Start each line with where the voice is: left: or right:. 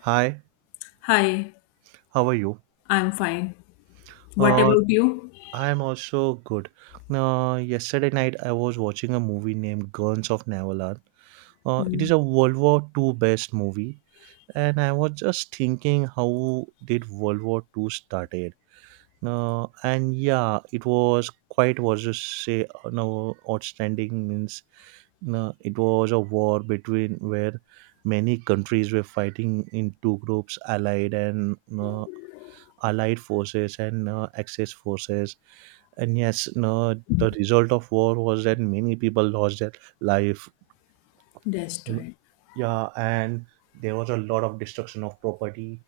right: Hi,
left: Hi,
right: how are you?
left: I'm fine. What
right: Uh,
left: about you?
right: I'm also good. Yesterday night I was watching a movie named Guns of Navarone. It is a World War Two based movie, and I was just thinking how did World War Two started? And yeah, it was quite was to say no outstanding means it was a war between where many countries were fighting in two groups, Allied and allied forces and axis forces, and yes no, the result of war was that many people lost their life. And,
left: Destroyed.
right: yeah, and there was a lot of destruction of property.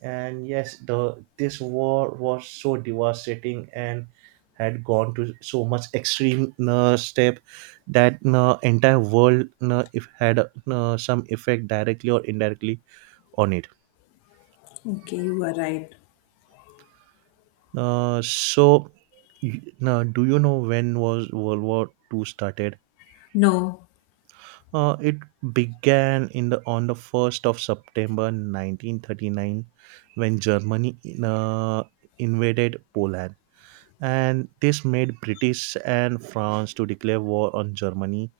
right: And yes, the this war was so devastating and had gone to so much extreme step that the entire world if had some effect directly or indirectly on it.
left: Okay, you are right.
right: So, now, do you know when was World War Two started?
left: No.
right: It began in the on the first of September 1939, when Germany uh, invaded Poland, and this made British and France to declare war on Germany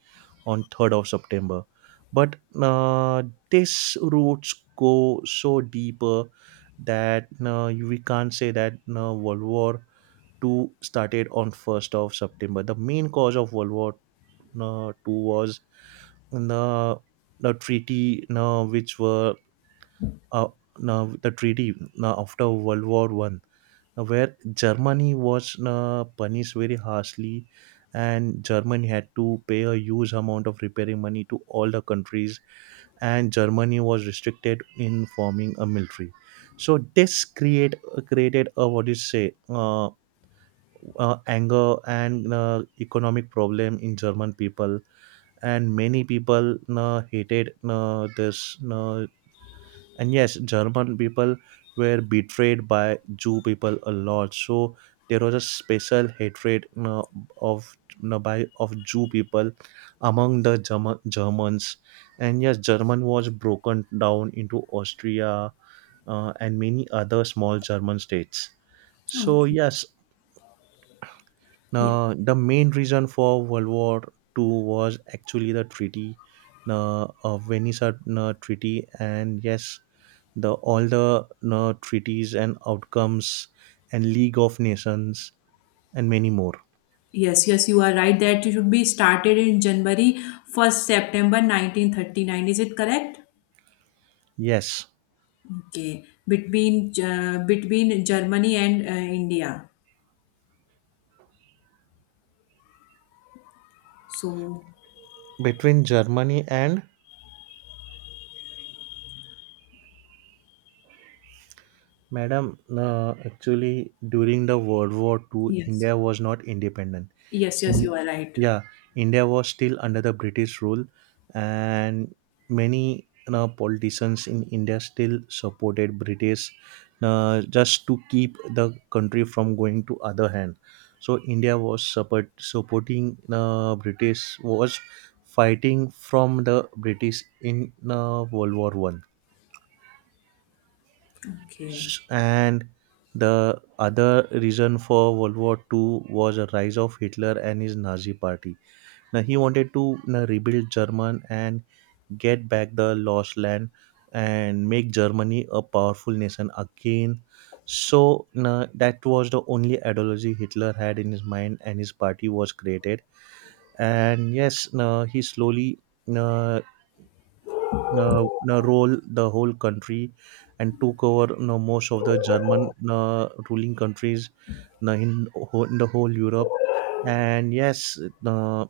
right: on third of September. But uh, these roots go so deeper that we can't say that World War Two started on 1st of September. The main cause of World War Two was the the treaty which were uh, the treaty after World War One, where Germany was punished very harshly, and Germany had to pay a huge amount of repairing money to all the countries, and Germany was restricted in forming a military. So this created a what do you say? Anger and economic problem in German people, and many people hated this. And yes, German people were betrayed by Jew people a lot. So there was a special hatred of by of Jew people among the Germans. And yes, German was broken down into Austria and many other small German states. So
left: Okay.
right: yes,
left: Ye-
right: now, the main reason for World War Two was actually the treaty, the Venice Treaty, and yes, the all the treaties and outcomes, and League of Nations, and many more.
left: Yes, yes, you are right that it should be started in January 1st September 1939. Is it correct?
right: Yes,
left: Okay. Between between Germany and India. So,
right: between Germany and Madam, actually during the World War Two,
left: yes.
right: India was not independent.
left: Yes,
right: In
left: yes, you are right.
right: yeah, India was still under the British rule, and many, you know, politicians in India still supported British just to keep the country from going to other hand. So India was support, supporting British was fighting from the British in world war 1.
left: Okay.
right: And the other reason for world war 2 was a rise of Hitler and his Nazi party. Now he wanted to, you, rebuild German and get back the lost land and make Germany a powerful nation again. So you, that was the only ideology Hitler had in his mind, and his party was created. And yes, you, he slowly, you, role the whole country and took over, you, most of the German ruling countries, you, in the whole Europe. And yes, uh,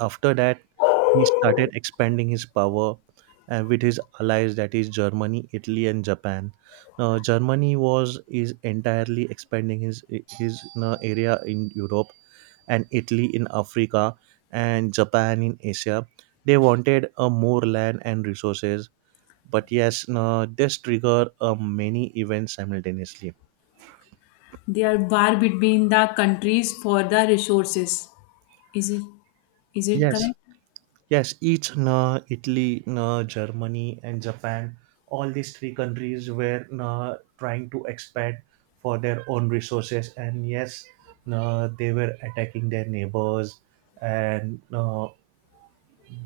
right: after that, he started expanding his power with his allies, that is Germany, Italy, and Japan. Now, Germany was is entirely expanding his you area in Europe, and Italy in Africa, and Japan in Asia. They wanted a more land and resources, but yes, no, this trigger many events simultaneously.
left: There are war between the countries for the resources. Is it is it
right: Yes,
left: correct?
right: yes, each no, Italy, no, Germany, and Japan, all these three countries were, no, trying to expand for their own resources, and yes, no, they were attacking their neighbors, and no,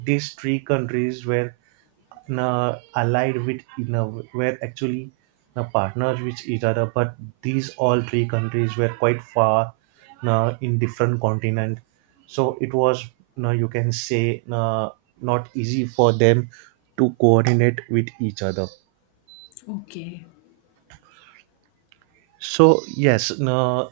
right: these three countries were na allied with na were actually na partners with each other, but these all three countries were quite far na in different continent. So it was na, you can say, na not easy for them to coordinate with each other.
left: Okay.
right: So yes, no,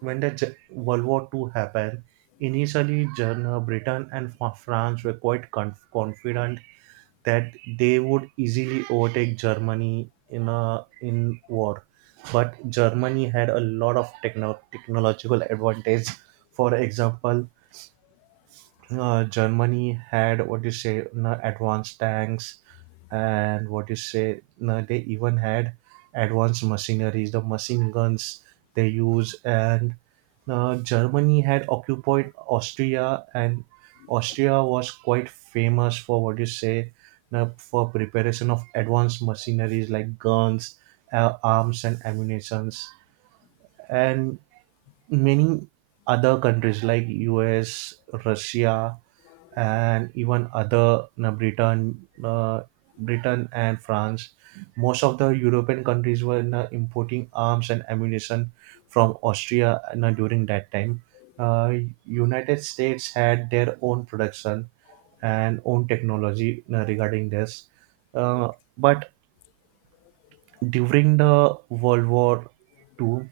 right: when the world war Two happened, initially britain and france were quite confident that they would easily overtake Germany in a in war. But Germany had a lot of technological advantage. For example, Germany had what you say na advanced tanks, and what you say na they even had advanced machineries, the machine guns they use. And na Germany had occupied Austria, and Austria was quite famous for what you say na for preparation of advanced machineries like guns, arms and ammunitions, and many other countries like US, Russia, and even other Britain, Britain and France. Most of the European countries were importing arms and ammunition from Austria during that time. Uh, United States had their own production and own technology regarding this. Uh, but during the World War Two,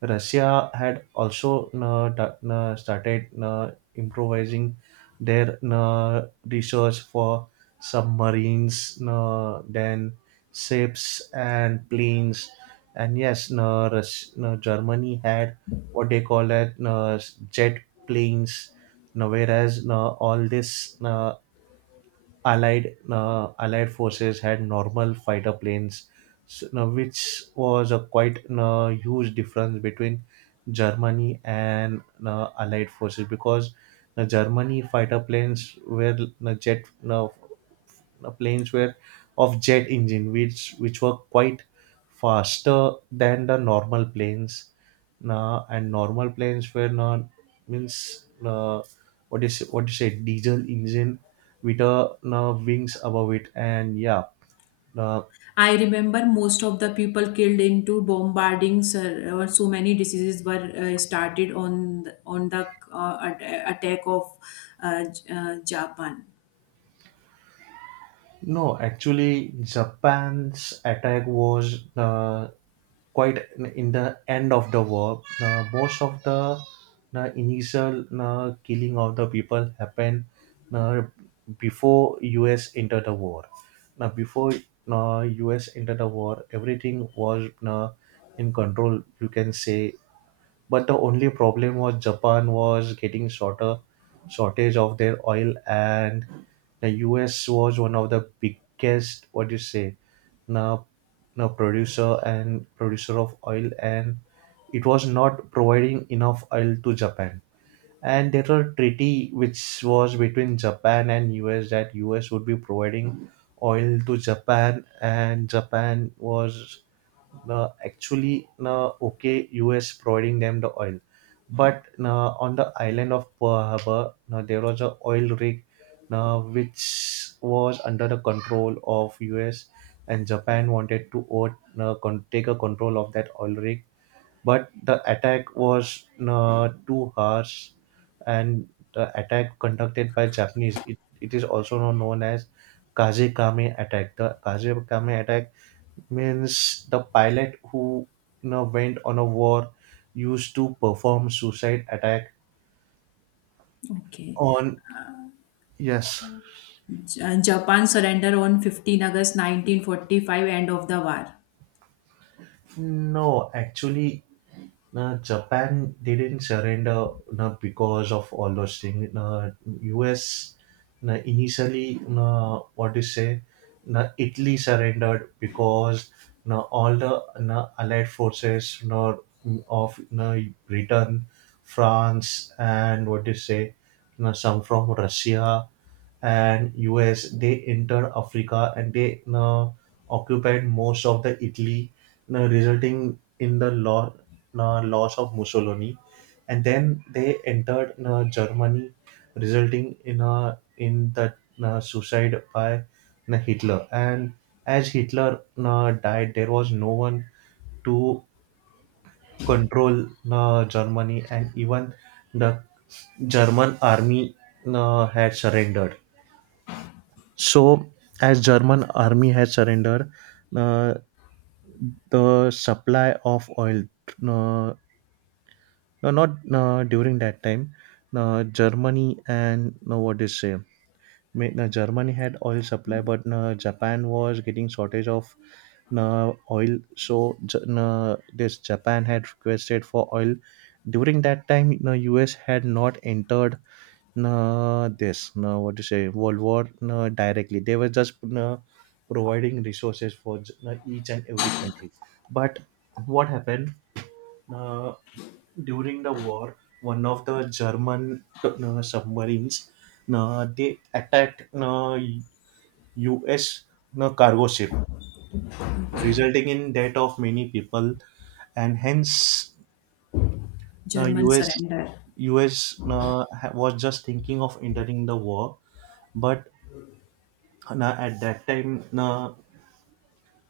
right: Russia had also started improvising their research for submarines, then ships and planes. And yes, Germany had what they call it jet planes. Now, whereas all this Allied forces had normal fighter planes, which was a quite huge difference between Germany and Allied forces, because the Germany fighter planes were jet planes were of jet engine which were quite faster than the normal planes, and normal planes were not means what is what do you say diesel engine with a wings above it, and yeah, uh,
left: I remember most of the people killed into bombardings or so many diseases were started on on the attack of Japan.
right: no actually Japan's attack was quite in the end of the war. Most of the initial killing of the people happened uh, before us entered the war. Now before uh, us entered the war, everything was in control, you can say, but the only problem was Japan was getting shorter shortage of their oil, and the US was one of the biggest what do you say, now, now producer and producer of oil, and it was not providing enough oil to Japan. And there were treaty which was between Japan and US, that US would be providing oil to Japan, and Japan was actually okay us providing them the oil. But on the island of Pearl Harbor, there was a oil rig which was under the control of us, and Japan wanted to take a control of that oil rig. But the attack was too harsh, and the attack conducted by Japanese, it is also now known as Kazekame attack. The Kazekame attack means the pilot who, you know, went on a war used to perform suicide attack
left: Okay,
right: on yes
left: Japan surrender on 15 August 1945, end of the war.
right: no actually. Now, Japan didn't surrender now because of all those things. Now, US now initially, now, what do you say, now, Italy surrendered because, now, all the now, allied forces now, of now, Britain, France, and what do you say, now, some from Russia and US, they entered Africa, and they occupied most of the Italy, resulting in the loss of Mussolini. And then they entered Germany, resulting in a in the suicide by Hitler. And as Hitler died, there was no one to control Germany, and even the German army had surrendered. So, as German army had surrendered, uh, the supply of oil, uh, no, not during that time, Germany and no, what do you say, Ma- na Germany had oil supply, but na Japan was getting shortage of na oil. So J- no, this Japan had requested for oil. During that time, na US had not entered na this na what to say World War na directly. They were just na providing resources for j- no, each and every country. But what happened? Uh, During the war, one of the German submarines they attacked U.S. Cargo ship,
left: Okay,
right: resulting in death of many people, and hence
left: German
right: uh, U.S.
left: surrender.
right: U.S. Was just thinking of entering the war, but at that time,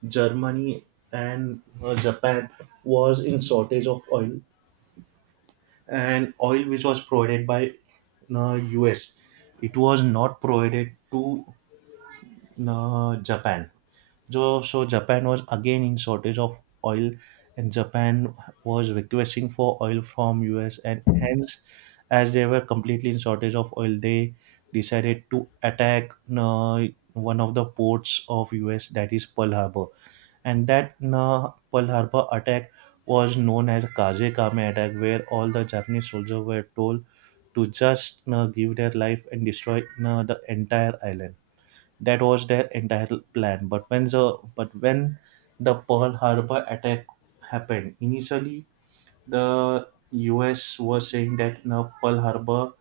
right: Germany and Japan was in shortage of oil, and oil which was provided by uh, US. It was not provided to Japan. So, so Japan was again in shortage of oil, and Japan was requesting for oil from US, and hence, as they were completely in shortage of oil, they decided to attack one of the ports of US, that is Pearl Harbor. And that Pearl Harbor attack was known as Kazekame attack, where all the Japanese soldiers were told to just give their life and destroy the entire island. That was their entire plan. But when the Pearl Harbor attack happened, initially the US was saying that no Pearl Harbor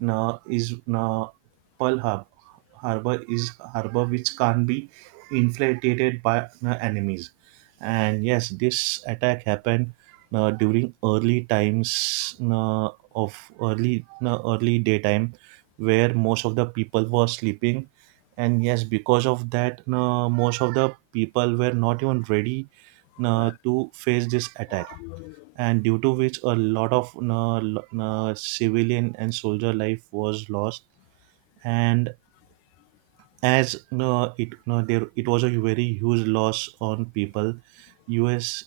right: no is no Pearl Har- Harbor is harbor which can't be infiltrated by na enemies. And yes, this attack happened na during early times, no, of early no early daytime, where most of the people were sleeping, and yes, because of that, no, most of the people were not even ready, no, to face this attack, and due to which a lot of civilian and soldier life was lost. And as no, it no, there it was a very huge loss on people. U.S.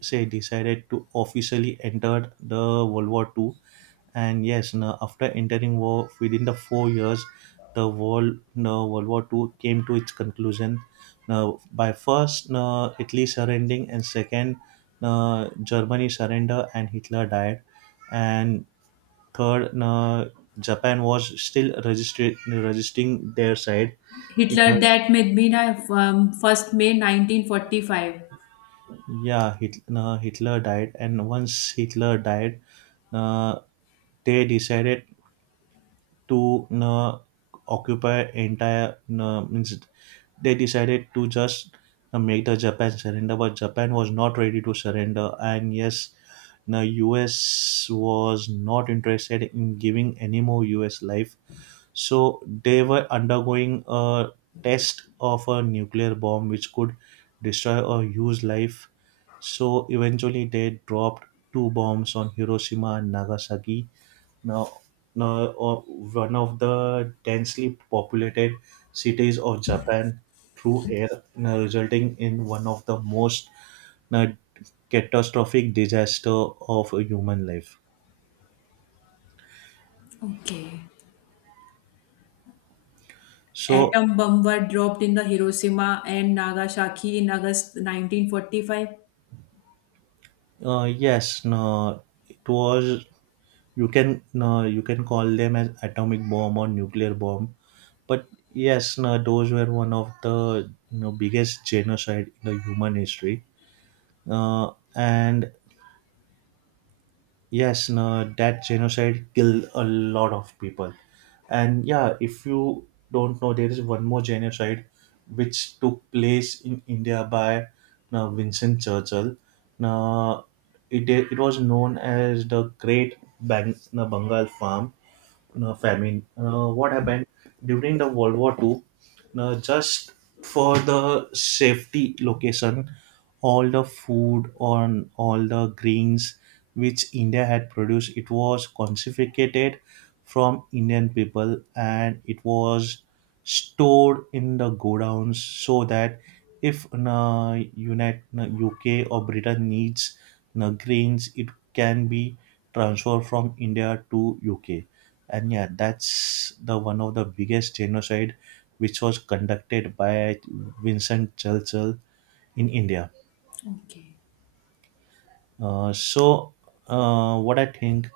right: say decided to officially enter the World War Two, and yes, no, after entering war within the 4 years, the world no, World War Two came to its conclusion. Now, by first no, Italy surrendering, and second no, Germany surrender, and Hitler died, and third no, Japan was still registering their side in
left: Hitler
right: the.
left: that made me first May 1945.
right: Yeah, Hitler died, and once Hitler died, uh, they decided to occupy entire. Means they decided to just make the Japan surrender, but Japan was not ready to surrender. And yes, the U.S. was not interested in giving any more U.S. life, so they were undergoing a test of a nuclear bomb which could destroy a huge life. So eventually they dropped two bombs on Hiroshima and Nagasaki. Now, now one of the densely populated cities of Japan through air, now resulting in one of the most, now, catastrophic disaster of a human life.
left: Okay.
right: So
left: Atom bomb were dropped in the Hiroshima and Nagasaki in August 1945.
right: yes, no, it was, you can, no, you can call them as atomic bomb or nuclear bomb, but yes no, those were one of the, you know, biggest genocide in the human history. And yes no, that genocide killed a lot of people. And yeah, if you don't know, there is one more genocide which took place in India by Vincent Churchill. Now it was known as the great Bang, no, Bengal farm no, famine. What happened during the World War Two? No, just for the safety location, all the food on all the grains which India had produced, it was confiscated from Indian people, and it was stored in the godowns so that if na unit na UK or Britain needs na grains, it can be transferred from India to UK. And yeah, that's the one of the biggest genocide which was conducted by Vincent Churchill in India.
left: Okay.
right: So, what I think,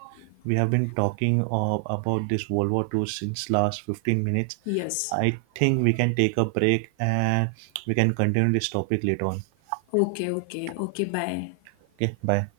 right: we have been talking about this World War Two since last 15 minutes.
left: Yes.
right: I think we can take a break, and we can continue this topic later on.
left: Okay, okay, okay. Bye.
right: Okay, bye.